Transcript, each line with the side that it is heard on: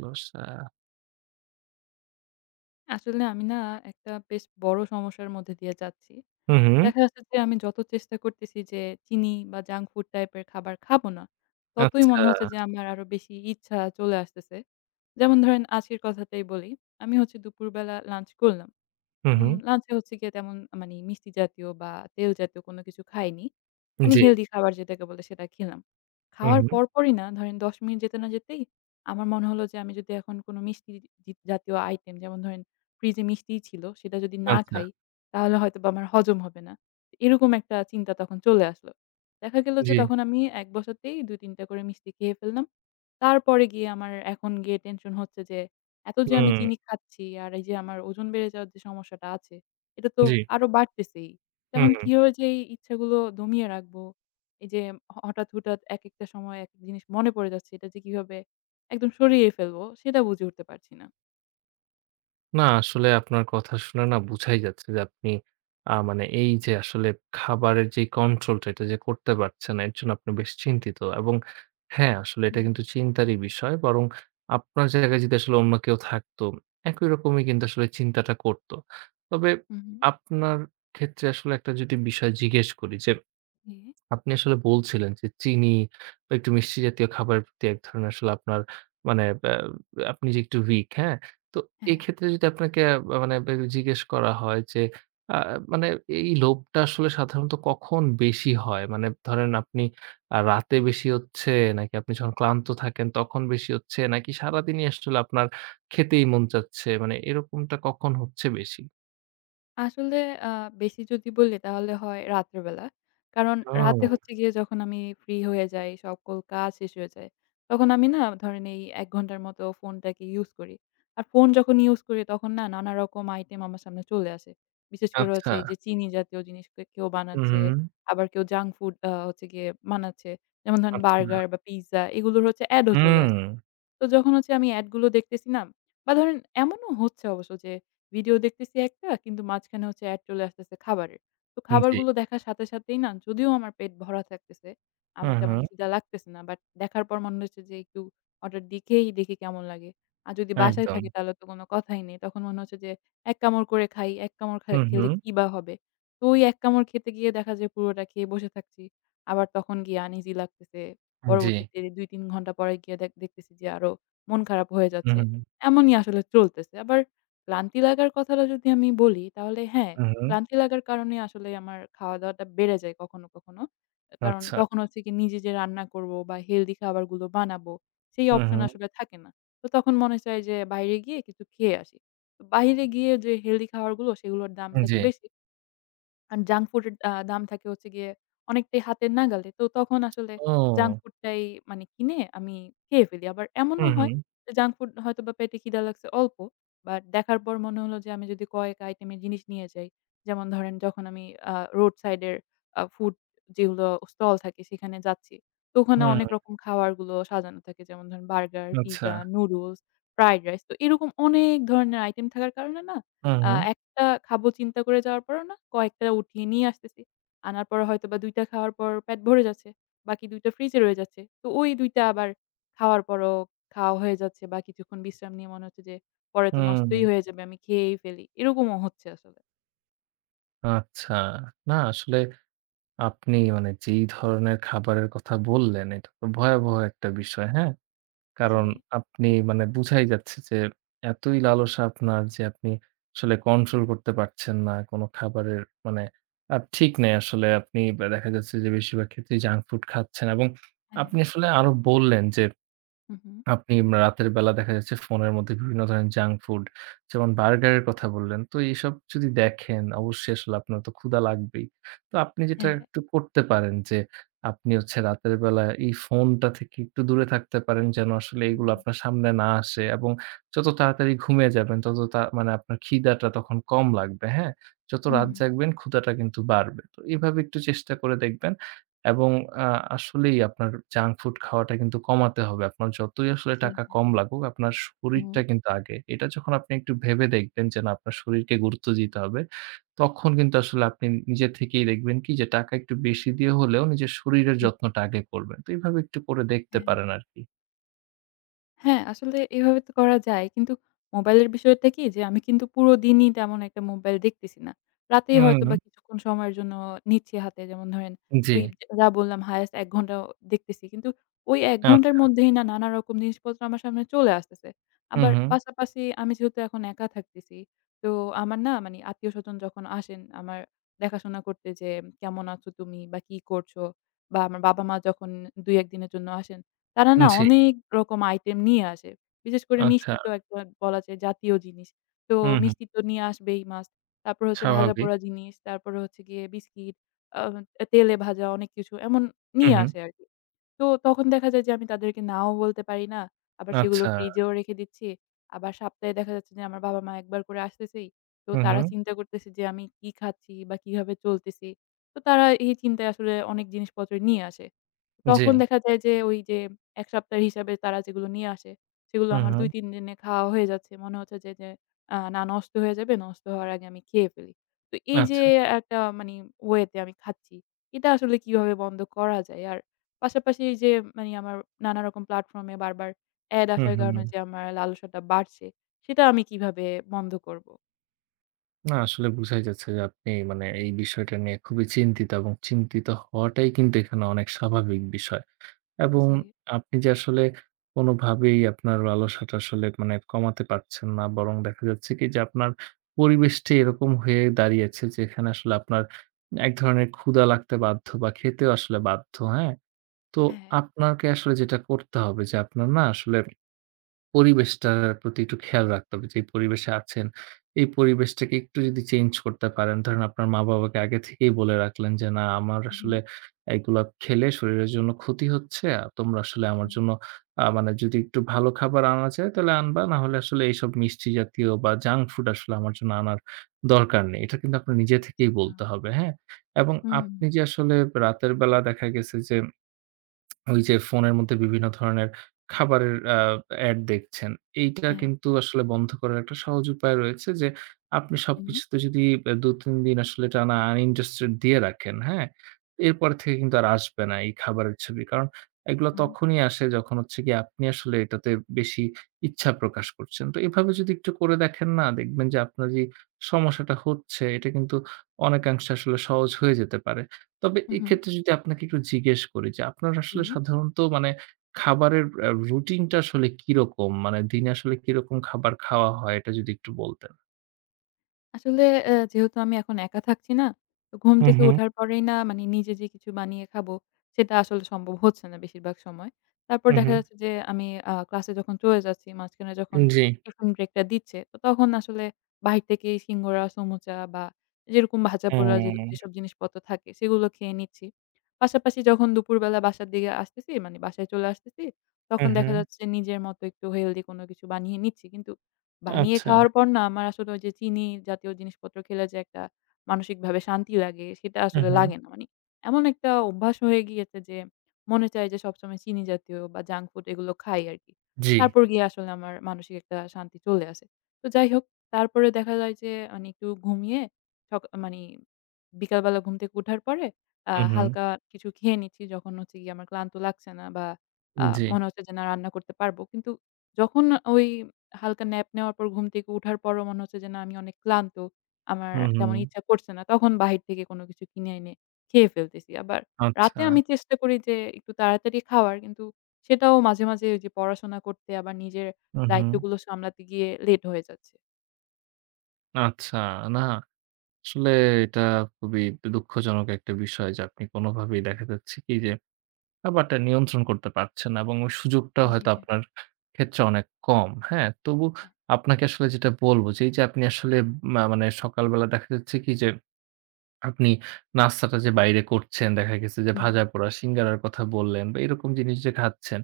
right: কি অবস্থা?
left: আসলে আমি না একটা বেশ বড় সমস্যার মধ্যে দিয়ে যাচ্ছি।
right: হুম, হুম।
left: দেখা যাচ্ছে যে আমি যত চেষ্টা করতেছি যে চিনি বা junk food type এর খাবার খাবো না, ততই
right: আচ্ছা।
left: মনে হচ্ছে যে আমার আরও বেশি ইচ্ছা চলে আসতেছে। যেমন ধরেন আজকের কথাটাই বলি। আমি হচ্ছে দুপুরবেলা lunch করলাম।
right: হুম,
left: উম
right: হুম।
left: lunch এ হচ্ছে গিয়ে তেমন মানে মিষ্টি জাতীয় বা তেল জাতীয় কোন কিছু খাইনি। মানে
right: জি।
left: healthy খাবার যেটাকে বলে সেটা খেলাম।
right: হুম,
left: খাওয়ার
right: হুম।
left: পরপরই না ধরেন ১০ মিনিট যেতে না যেতেই আমার মনে হলো যে আমি যদি এখন কোন মিষ্টি জ জাতীয় item যেমন ধরেন fridge এ মিষ্টি ছিল সেটা যদি না
right: আচ্ছা।
left: খাই, তাহলে হয়তোবা আমার হজম হবে না। এরকম একটা চিন্তা তখন চলে আসলো। দেখা গেল যে
right: জি।
left: তখন আমি এক বসাতেই ২ ৩ টা করে মিষ্টি খেয়ে ফেললাম। তারপরে গিয়ে আমার এখন গিয়ে tension হচ্ছে যে এত যে আমি
right: হুম।
left: চিনি খাচ্ছি, আর এই যে আমার ওজন বেড়ে যাওয়ার যে সমস্যাটা আছে। এটা তো
right: জি।
left: আরও বাড়তেছেই। তো এখন
right: হুম।
left: কিভাবে যে এই ইচ্ছাগুলো দমিয়ে রাখবো, এই যে হঠাৎ, হঠাৎ একেকটা সময়ে এক জিনিস মনে পড়ে যাচ্ছে এটা যে কিভাবে একদম সরিয়ে ফেলবো সেটা বুঝে উঠতে পারছি না।
right: না আসলে আপনার কথা শুনে না বুঝাই যাচ্ছে যে আপনি, আ মানে এই যে আসলে খাবারের যেই control টা এটা যে করতে পারছেন না এর জন্য আপনি বেশ চিন্তিত এবং হ্যাঁ আসলে এটা
left: হ্যাঁ।
right: কিন্তু চিন্তারই বিষয়। বরং আপনার জায়গায় যদি আসলে অন্য কেউ থাকতো একই রকমই কিন্তু আসলে চিন্তাটা করতো। তবে
left: হুম, হুম।
right: আপনার ক্ষেত্রে আসলে একটা যদি বিষয় জিজ্ঞেস করি যে,
left: জি, জি।
right: আপনি আসলে বলছিলেন যে চিনি বা একটু মিষ্টি জাতীয় খাবারের প্রতি এক ধরনের আসলে আপনার মানে, এ এ আপনি যে একটু weak, হ্যাঁ? তো
left: হ্যাঁ।
right: এক্ষেত্রে যদি আপনাকে মানে জিজ্ঞেস করা হয় যে, আ মানে এই লোভটা আসলে সাধারণত কখন বেশি হয়? মানে ধরেন আপনি আ রাতে বেশি হচ্ছে নাকি? আপনি যখন ক্লান্ত থাকেন তখন বেশি হচ্ছে নাকি সারাদিনই আসলে আপনার খেতেই মন চাচ্ছে, মানে এরকমটা কখন হচ্ছে বেশি?
left: আসলে আ বেশি যদি বলি তাহলে হয় রাত্রেবেলা। কারণ রাতে
right: তাই।
left: হচ্ছে গিয়ে যখন আমি free হয়ে যাই, সকল কাজ শেষ হয়ে যায়, তখন আমি না ধরেন এই ১ ঘণ্টার মতো phone টাকে use করি। আর phone যখন use করি তখন না নানা রকম item আমার সামনে চলে আসে। বিশেষ করে হচ্ছে এই যে
right: আচ্ছা।
left: চিনি জাতীয় জিনিস কেউ
right: হুম,
left: বানাচ্ছে
right: হুম।
left: আবার কেউ junk food আ হচ্ছে গিয়ে বানাচ্ছে। যেমন ধরেন burger
right: আচ্ছা।
left: বা pizza এগুলোর হচ্ছে ad ও চলে আসছে।
right: উম।
left: তো যখন হচ্ছে আমি ad গুলো দেখতেছি না? বা ধরেন এমনও হচ্ছে অবশ্য যে video দেখতেছি একটা কিন্তু মাঝখানে হচ্ছে ad চলে আসতেছে খাবারের। তো
right: জি।
left: খাবারগুলো দেখার সাথে সাথেই না যদিও আমার পেট ভরা থাকতেছে, আমার
right: হুম,
left: তেমন
right: হুম।
left: খিদা লাগতেছে না but দেখার পর মনে হচ্ছে যে একটু হঠাৎ দেখেই দেখি কেমন লাগে। আর যদি বাসায় থাকি
right: একদম।
left: তাহলে তো কোন কথাই নেই। তখন মনে হচ্ছে যে এক কামড় করে খাই, এক কামড় খা
right: হুম,
left: খেলে
right: হুম।
left: কি বা হবে? তো ওই এক কামড় খেতে গিয়ে দেখা যে পুরোটা খেয়ে বসে থাকছি। আবার তখন গিয়ে আনইজি লাগতেছে।
right: জি।
left: পরবর্তীতে ২ ৩ ঘণ্টা পরে গিয়ে দেখতেছি যে আরও মন খারাপ হয়ে
right: হু,
left: যাচ্ছে।
right: হু, হু।
left: এমনই আসলে চলতেছে। আবার ক্লান্তী লাগার কথাটা যদি আমি বলি তাহলে হ্যাঁ,
right: হুম, হুম।
left: ক্লান্তী লাগার কারণেই আসলে আমার খাওয়া-দাওয়াটা বেড়ে যায় কখনো, কখনো। কারণ
right: আচ্ছা।
left: তখন হচ্ছে গিয়ে নিজে যে রান্না করব বা healthy খাবারগুলো বানাবো সেই
right: হুম,
left: option
right: হুম।
left: আসলে থাকে না। তো তখন মনে চায় যে বাইরে গিয়ে কিছু খেয়ে আসি। তো বাইরে গিয়ে যে healthy খাবারগুলো সেগুলোর দাম
right: হুম,
left: থাকে
right: জি।
left: বেশি। আর junk food এর আ দাম থাকে হচ্ছে গিয়ে অনেকটাই হাতের নাগালে। তো তখন আসলে junk
right: ও!
left: food টাই মানে কিনে আমি খেয়ে ফেলি। আবার এমনও
right: হুম,
left: হয়
right: হুম।
left: junk food হয়তোবা পেটে খিদা লাগছে অল্প but দেখার পর মনে হলো যে আমি যদি কয়েকটা item এর জিনিস নিয়ে যাই। যেমন ধরেন যখন আমি আ road side এর আ food যেগুলো stall থাকে সেখানে যাচ্ছি। তো
right: হু,
left: ওখানে অনেক
right: হু।
left: রকম খাবারগুলো সাজানো থাকে। যেমন ধরেন burger, pizza,
right: আচ্ছা।
left: noodles, fried rice তো এরকম অনেক ধরনের item থাকার কারণে না
right: হুম,
left: আ
right: হুম।
left: একটা খাবো চিন্তা করে যাওয়ার পরও না কয়েকটা উঠিয়ে নিয়ে আসতেছি। আনার পর হয়তোবা ২ টা খাওয়ার পর পেট ভরে যাচ্ছে বাকি ২ টা fridge এ রয়ে যাচ্ছে। তো ওই ২ টা আবার খাওয়ার পরও খাওয়া হয়ে যাচ্ছে বা কিছুক্ষণ বিশ্রাম নিয়ে মনে হচ্ছে যে পরে তো
right: হুম, হুম।
left: নষ্টই হয়ে যাবে আমি খেয়েই ফেলি। এরকমও হচ্ছে আসলে।
right: আচ্ছা। না আসলে আপনি মানে যেই ধরনের খাবারের কথা বললেন, এটা তো ভয়াবহ একটা বিষয়, হ্যাঁ? কারণ
left: জি।
right: আপনি মানে বুঝাই যাচ্ছে যে এতই লালসা আপনার যে আপনি আসলে control করতে পারছেন না কোন খাবারের। মানে, আর ঠিক নেই আসলে আপনি ব্যা দেখা যাচ্ছে যে বেশিরভাগ ক্ষেত্রেই junk food খাচ্ছেন এবং
left: হ্যাঁ।
right: আপনি আসলে আরও বললেন যে
left: হু, হু।
right: আপনি রাতের বেলা দেখা যাচ্ছে ফোনের মধ্যে বিভিন্ন ধরনের junk food যেমন burger এর কথা বললেন। তো এসব যদি
left: জি।
right: দেখেন অবশ্যই আসলে আপনার তো ক্ষুধা লাগবেই। তো আপনি যেটা
left: হ্যাঁ।
right: একটু করতে পারেন যে আপনি হচ্ছে রাতের বেলা এই phone টা থেকে একটু দূরে থাকতে পারেন যেন আসলে এইগুলো
left: হুম।
right: আপনার সামনে না আসে এবং যত তাড়াতাড়ি ঘুমিয়ে যাবেন তত তা মানে আপনার খিদাটা তখন কম লাগবে, হ্যাঁ? যত
left: হুম।
right: রাত জাগবেন ক্ষুধাটা কিন্তু বাড়বে। তো এভাবে একটু চেষ্টা করে দেখবেন এবং আ আসলেই আপনার junk food খাওয়াটা কিন্তু কমাতে হবে। আপনার যতই আসলে
left: জি।
right: টাকা
left: হ্যাঁ।
right: কম লাগুক আপনার শরীরটা
left: হুম।
right: কিন্তু আগে। এটা যখন আপনি একটু ভেবে দেখবেন যে না আপনার শরীরকে গুরুত্ব দিতে হবে, তখন কিন্তু আসলে আপনি নিজে থেকেই দেখবেন কি যে টাকা একটু বেশি দিয়ে হলেও নিজের শরীরের
left: হুম।
right: যত্নটা আগে করবেন। তো এভাবে একটু করে দেখতে
left: হ্যাঁ,
right: পারেন আর
left: হ্যাঁ।
right: কি।
left: হ্যাঁ আসলে এভাবে তো করা যায় কিন্তু mobile এর বিষয়টা কী যে, আমি কিন্তু পুরো দিনই তেমন একটা mobile দেখতেছি না। রাতেই হয়তোবা
right: উম
left: কিছুক্ষণ সময়ের জন্য নিচ্ছি হাতে। যেমন ধরেন
right: উম জি।
left: ওই ওয়া বললাম highest ১ ঘণ্টা দেখতেছি কিন্তু ওই ১ ঘণ্টার
right: আচ্ছা।
left: মধ্যেই না, নানা রকম জিনিসপত্র আমার সামনে চলে আসতেছে।
right: উ
left: আবার
right: হুম।
left: পাশাপাশি আমি যেহেতু এখন একা থাকতেছি। তো আমার না মানে আত্মীয়-স্বজন যখন আসেন আমার দেখাশোনা করতে যে, "কেমন আছো তুমি বা কী করছো?" বা আমার বাবা-মা যখন ২,১ দিনের জন্য আসেন তারা
right: উম
left: না
right: জি।
left: অনেক রকম item নিয়ে আসে। বিশেষ করে
right: আচ্ছা।
left: মিষ্টি তো একটা বলা যায় জাতীয় জিনিস। তো
right: উম হুম।
left: মিষ্টি তো নিয়ে আসবেই, Must. তারপর হচ্ছে
right: স্বাভাবিক।
left: ভাজা-পোড়া জিনিস। তারপরে হচ্ছে গিয়ে biscuit, আ তেলে ভাজা অনেক কিছু এমন
right: উ
left: নিয়ে
right: হু।
left: আসে আরকি। তো তখন দেখা যায় যে, আমি তাদেরকে নাও বলতে পারি না। আবার সেগুলো
right: আচ্ছা।
left: fridge এও রেখে দিচ্ছি। আবার সপ্তাহে দেখা যাচ্ছে যে আমার বাবা-মা ১ বার করে আসতেছেই। তো
right: হু,
left: তারা
right: হুম।
left: চিন্তা করতেছে যে আমি কী খাচ্ছি বা কীভাবে চলতেছি। তো তারা এই চিন্তায় আসলে অনেক জিনিসপত্র নিয়ে আসে। তখন
right: জি।
left: দেখা যায় যে, ওই যে ১ সপ্তাহের হিসাবে তারা যেগুলো নিয়ে আসে সেগুলো
right: উ
left: আমার
right: হুম।
left: ২-৩ দিনে খাওয়া হয়ে যাচ্ছে। মনে হচ্ছে যে যে, আ নষ্ট হয়ে যাবে, নষ্ট হওয়ার আগে আমি খেয়ে ফেলি। তো এই যে
right: আচ্ছা।
left: একটা মানে way তে আমি খাচ্ছি, এটা আসলে কীভাবে বন্ধ করা যায়? আর পাশাপাশি এই যে মানে আমার নানারকম platform এ বারবার ad
right: হুম,
left: আসার
right: হুম।
left: কারণে যে আমার লালসাটা বাড়ছে সেটা আমি কীভাবে বন্ধ করবো?
right: না আসলে বুঝাই যাচ্ছে যে আপনি মানে এই বিষয়টা নিয়ে খুবই চিন্তিত এবং চিন্তিত হওয়াটাই কিন্তু এখানে অনেক স্বাভাবিক বিষয়। এবং
left: জি।
right: আপনি যে আসলে কোনোভাবেই আপনার লালসাটা আসলে মানে কমাতে পারছেন না বরং দেখা যাচ্ছে কী যে আপনার পরিবেশটি এরকম হয়ে দাঁড়িয়েছে যেখানে আসলে আপনার এক ধরনের ক্ষুধা লাগতে বাধ্য বা খেতেও আসলে বাধ্য, হ্যাঁ? তো
left: অ্যা হ্যাঁ।
right: আপনাকে আসলে যেটা করতে হবে যে আপনার না আসলে পরিবেশটার প্রতি একটু খেয়াল রাখতে হবে। যেই পরিবেশে আছেন এই পরিবেশটাকে একটু যদি change করতে পারেন। ধরেন আপনার মা-বাবাকে আগে থেকেই বলে রাখলেন যে না আমার
left: উম হুম।
right: আসলে এইগুলা খেলে শরীরের জন্য ক্ষতি হচ্ছে। তোমরা আসলে আমার
left: হুম।
right: জন্য আ মানে যদি একটু ভালো খাবার আনা যায় তাহলে আনবা না হলে আসলে এইসব মিষ্টি জাতীয় বা junk food আসলে আমার জন্য আনার দরকার নেই। এটার কিন্তু আপনার নিজে থেকেই
left: আচ্ছা।
right: বলতে হবে, হ্যাঁ? এবং
left: হুম।
right: আপনি যে আসলে রাতের বেলা দেখা গেছে যে ওই যে ফোনের মধ্যে বিভিন্ন ধরনের খাবারের অ্যা ad দেখছেন এইটা
left: অ্যাহে
right: কিন্তু আসলে বন্ধ করার একটা সহজ উপায় রয়েছে যে আপনি
left: উমহু।
right: সবকিছুতে যদি ব্যা দু, ৩ দিন আসলে টানা uninterested দিয়ে রাখেন, হ্যাঁ?
left: [unintelligible]
right: এরপর থেকে কিন্তু আর আসবে না এই খাবারের ছবি। কারণ এইগুলা
left: হুম।
right: তখনই আসে যখন হচ্ছে গিয়ে আপনি আসলে এটাতে বেশি ইচ্ছা প্রকাশ করছেন। তো এভাবে যদি একটু করে দেখেন না দেখবেন যে আপনার যে সমস্যাটা হচ্ছে এটা কিন্তু অনেকাংশে আসলে সহজ হয়ে যেতে পারে। তবে
left: উম হুম।
right: এক্ষেত্রে যদি আপনাকে একটু জিজ্ঞেস করি যে আপনার আসলে
left: ইহি
right: সাধারণত মানে খাবারের আ routine টা আসলে কিরকম? মানে দিনে আসলে কিরকম খাবার খাওয়া হয় এটা যদি একটু বলতেন।
left: আসলে এ যেহেতু আমি এখন একা থাকছি না, তো ঘুম
right: হুম,
left: থেকে
right: হুম।
left: ওঠার পরেই না মানে নিজে যে কিছু বানিয়ে খাবো সেটা আসলে সম্ভব হচ্ছে না বেশিরভাগ সময়। তারপর
right: হুম,
left: দেখা
right: হুম।
left: যাচ্ছে যে আমি আ ক্লাসে যখন চলে যাচ্ছি মাঝখানে যখন
right: উন জি।
left: টিফিন break টা দিচ্ছে তো তখন আসলে বাহির থেকেই সিঙ্গারা, সমোচা বা যেরকম ভাজা পোড়া যেল
right: অ্যা
left: যেসব জিনিসপত্র থাকে সেগুলো খেয়ে নিচ্ছি। পাশাপাশি যখন দুপুরবেলা বাসার দিকে আসতেছি মানে বাসায় চলে আসতেছি তখন দেখা
right: উহু।
left: যাচ্ছে নিজের মতো একটু healthy কোন কিছু বানিয়ে নিচ্ছি। কিন্তু বানিয়ে
right: আচ্ছা।
left: খাওয়ার পর না আমার আসলে ওই যে চিনি জাতীয় জিনিসপত্র খেলে যে একটা মানসিকভাবে শান্তি লাগে সেটা
right: উ
left: আসলে
right: হুম।
left: লাগে না। মানে এমন একটা অভ্যাস হয়ে গিয়েছে যে মনে চায় যে সবসময় চিনি জাতীয় বা junk food এগুলো খাই আরকি।
right: জি।
left: তারপর গিয়ে আসলে আমার মানসিক একটা শান্তি চলে আসে। তো যাই হোক তারপরে দেখা যায় যে মানে একটু ঘুমিয়ে সকা মানে বিকালবেলা ঘুম থেকে উঠার পরে অ্যা
right: উম হুম।
left: হালকা কিছু খেয়ে নিচ্ছি যখন হচ্ছে গিয়ে আমার ক্লান্ত লাগছে না বা আ
right: উন জি।
left: মনে হচ্ছে যে না রান্না করতে পারবো। কিন্তু যখন ওই হালকা nap নেওয়ার পর ঘুম থেকে উঠার পরও মনে হচ্ছে যে না আমি অনেক ক্লান্ত, আমার
right: হুম,
left: তেমন
right: হুম।
left: ইচ্ছা করছে না তখন বাহির থেকে কোন কিছু কিনে এনে খেয়ে ফেলতেছি। আবার রাতে
right: আচ্ছা।
left: আমি চেষ্টা করি যে একটু তাড়াতাড়ি খাওয়ার কিন্তু সেটাও মাঝে, মাঝে ওই যে পড়াশোনা করতে আবার নিজের
right: উম হুম।
left: দায়িত্বগুলো সামলাতে গিয়ে late হয়ে যাচ্ছে।
right: আচ্ছা, না আসলে এটা খুবই দুঃখজনক একটা বিষয়। যে আপনি কোনোভাবেই দেখা যাচ্ছে কি যে ব্যাপারটা নিয়ন্ত্রণ করতে পারছেন না এবং ওই সুযোগটা
left: জি
right: হয়তো
left: ভাইয়া।
right: আপনার ক্ষেত্রে অনেক কম, হ্যাঁ? তবু আপনাকে আসলে যেটা বলব যে এই যে আপনি আসলে মা মানে সকালবেলা দেখা যাচ্ছে কি যে আপনি নাস্তাটা যে বাইরে করছেন, দেখা গেছে যে
left: হুম।
right: ভাজাপোড়া, সিঙ্গাড়ার কথা বললেন বা এরকম জিনিস যে খাচ্ছেন,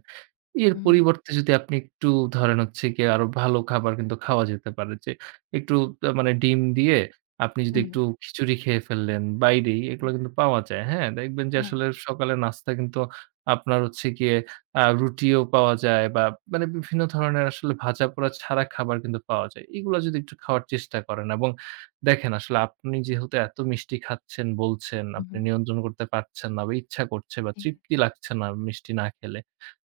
right: এর
left: উ, হুম।
right: পরিবর্তে যদি আপনি একটু ধরেন হচ্ছে গিয়ে আরও ভালো খাবার কিন্তু খাওয়া যেতে পারে। যে একটু মানে ডিম দিয়ে আপনি যদি
left: হুম।
right: একটু খিচুড়ি খেয়ে ফেললেন বাইরেই, এগুলা কিন্তু পাওয়া যায়, হ্যাঁ? দেখবেন যে আসলে
left: হ্যাঁ।
right: সকালে নাস্তায় কিন্তু আপনার হচ্ছে গিয়ে আ রুটিও পাওয়া যায় বা মানে বিভিন্ন ধরনের আসলে ভাজাপোড়া ছাড়া খাবার কিন্তু পাওয়া যায়। এগুলা যদি একটু খাওয়ার চেষ্টা করেন এবং দেখেন আসলে আপনি যেহেতু এত মিষ্টি খাচ্ছেন, বলছেন,
left: হুম,
right: আপনি
left: হুম।
right: নিয়ন্ত্রণ করতে পারছেন না বা ইচ্ছা করছে বা
left: হুম।
right: তৃপ্তি লাগছে না মিষ্টি না খেলে,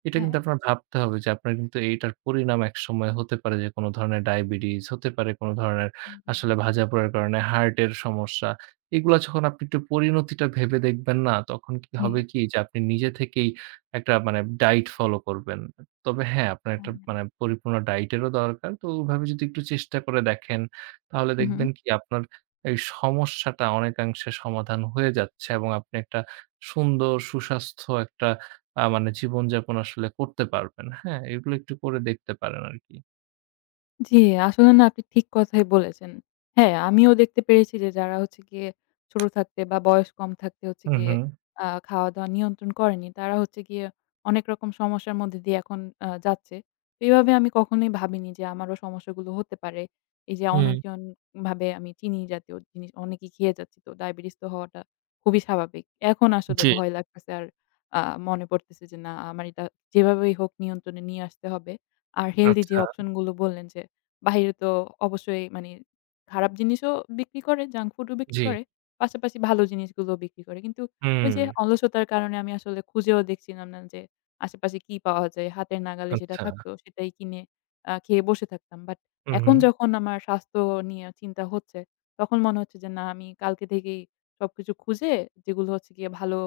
right: এটা কিন্তু
left: হ্যাঁ।
right: আপনার ভাবতে হবে যে আপনার কিন্তু এইটার পরিণাম একসময় হতে পারে যে কোন ধরনের diabetes, হতে পারে কোন ধরনের
left: হু, হু।
right: আসলে ভাজাপোড়ার কারণে heart এর সমস্যা। এগুলা যখন আপনি একটু পরিণতিটা ভেবে দেখবেন না তখন কি
left: জি।
right: হবে কি যে আপনি নিজে থেকেই একটা মানে diet follow করবেন। তবে হ্যাঁ, আপনার একটা
left: হ্যাঁ।
right: মানে পরিপূর্ণ diet এরও দরকার। তো ওইভাবে যদি একটু চেষ্টা করে দেখেন, তাহলে
left: হু, হু।
right: দেখবেন কি আপনার এই সমস্যাটা অনেকাংশে সমাধান হয়ে যাচ্ছে। এবং আপনি একটা সুন্দর সুস্বাস্থ্য একটা আ মানে জীবনযাপন আসলে করতে পারবেন, হ্যাঁ? এগুলো একটু করে দেখতে পারেন আর কি।
left: জি আসলে না আপনি ঠিক কথাই বলেছেন। হ্যাঁ, আমিও দেখতে পেরেছি যে যারা হচ্ছে গিয়ে ছোট থাকতে বা বয়স কম থাকতে হচ্ছে
right: হুম,
left: গিয়ে
right: হুম।
left: আ খাওয়া-দাওয়া নিয়ন্ত্রণ করেনি তারা হচ্ছে গিয়ে অনেক রকম সমস্যার মধ্য দিয়ে এখন আ যাচ্ছে। এইভাবে আমি কখনোই ভাবিনি যে আমারও সমস্যাগুলো হতে পারে। এই যে
right: হুম।
left: অনিয়ন্ত্রণ ভাবে আমি চিনি জাতীয় জিনিস অনেকই খেয়ে যাচ্ছি তো diabetes তো হওয়াটা খুবই স্বাভাবিক। এখন আসলে
right: জি।
left: ভয় লাগতেছে আর আ মনে পড়তেছে যে না আমার এটা যেভাবেই হোক নিয়ন্ত্রণে নিয়ে আসতে হবে। আর healthy যে
right: আচ্ছা।
left: option গুলো বললেন যে বাহিরে তো অবশ্যই মানে খারাপ জিনিসও বিক্রি করে junk food ও বিক্রি
right: জি।
left: করে পাশাপাশি ভালো জিনিসগুলোও বিক্রি করে। কিন্তু ওই যে
right: হুম।
left: অলসতার কারণে আমি আসলে খুঁজেও দেখছিলাম না যে, আশেপাশে কি পাওয়া যায়। হাতের নাগালে যেটা
right: আচ্ছা।
left: থাকত সেটাই কিনে আ খেয়ে বসে থাকতাম। But
right: হু,
left: এখন
right: হু।
left: যখন আমার স্বাস্থ্য নিয়ে চিন্তা হচ্ছে তখন মনে হচ্ছে যে না আমি কালকে থেকেই সবকিছু খুঁজে যেগুলো হচ্ছে গিয়ে ভালো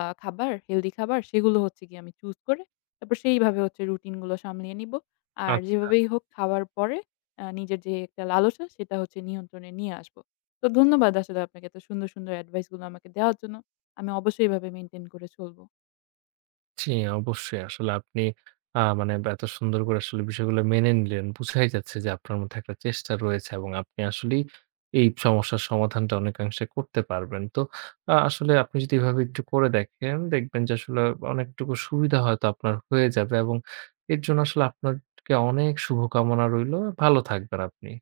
left: আ খাবার healthy খাবার সেগুলো হচ্ছে গিয়ে আমি choose করে তারপর সেইভাবে হচ্ছে routine গুলো সামলে নিব। আর
right: আচ্ছা।
left: যেভাবেই হোক খাওয়ার পরে আ নিজের যে একটা লালসা সেটা হচ্ছে নিয়ন্ত্রণে নিয়ে আসব। তো ধন্যবাদ আসলে আপনাকে এত সুন্দর, সুন্দর advice গুলো আমাকে দেওয়ার জন্য। আমি অবশ্যই এভাবে maintain করে চলব।
right: জি, অবশ্যই আসলে আপনি আ মানে এত সুন্দর করে আসলে বিষয়গুলো মেনে নিলেন। বুঝাই যাচ্ছে যে আপনার মধ্যে একটা চেষ্টা রয়েছে। এবং আপনি আসলেই এই সমস্যার সমাধানটা অনেকাংশে করতে পারবেন। তো আ আসলে আপনি যদি এভাবে একটু করে দেখেন দেখবেন যে আসলে অনেকটুকু সুবিধা হয়তো আপনার হয়ে যাবে। এবং এর জন্য আসলে আপনার কে অনেক শুভকামনা রইল। ভালো থাকবেন আপনি।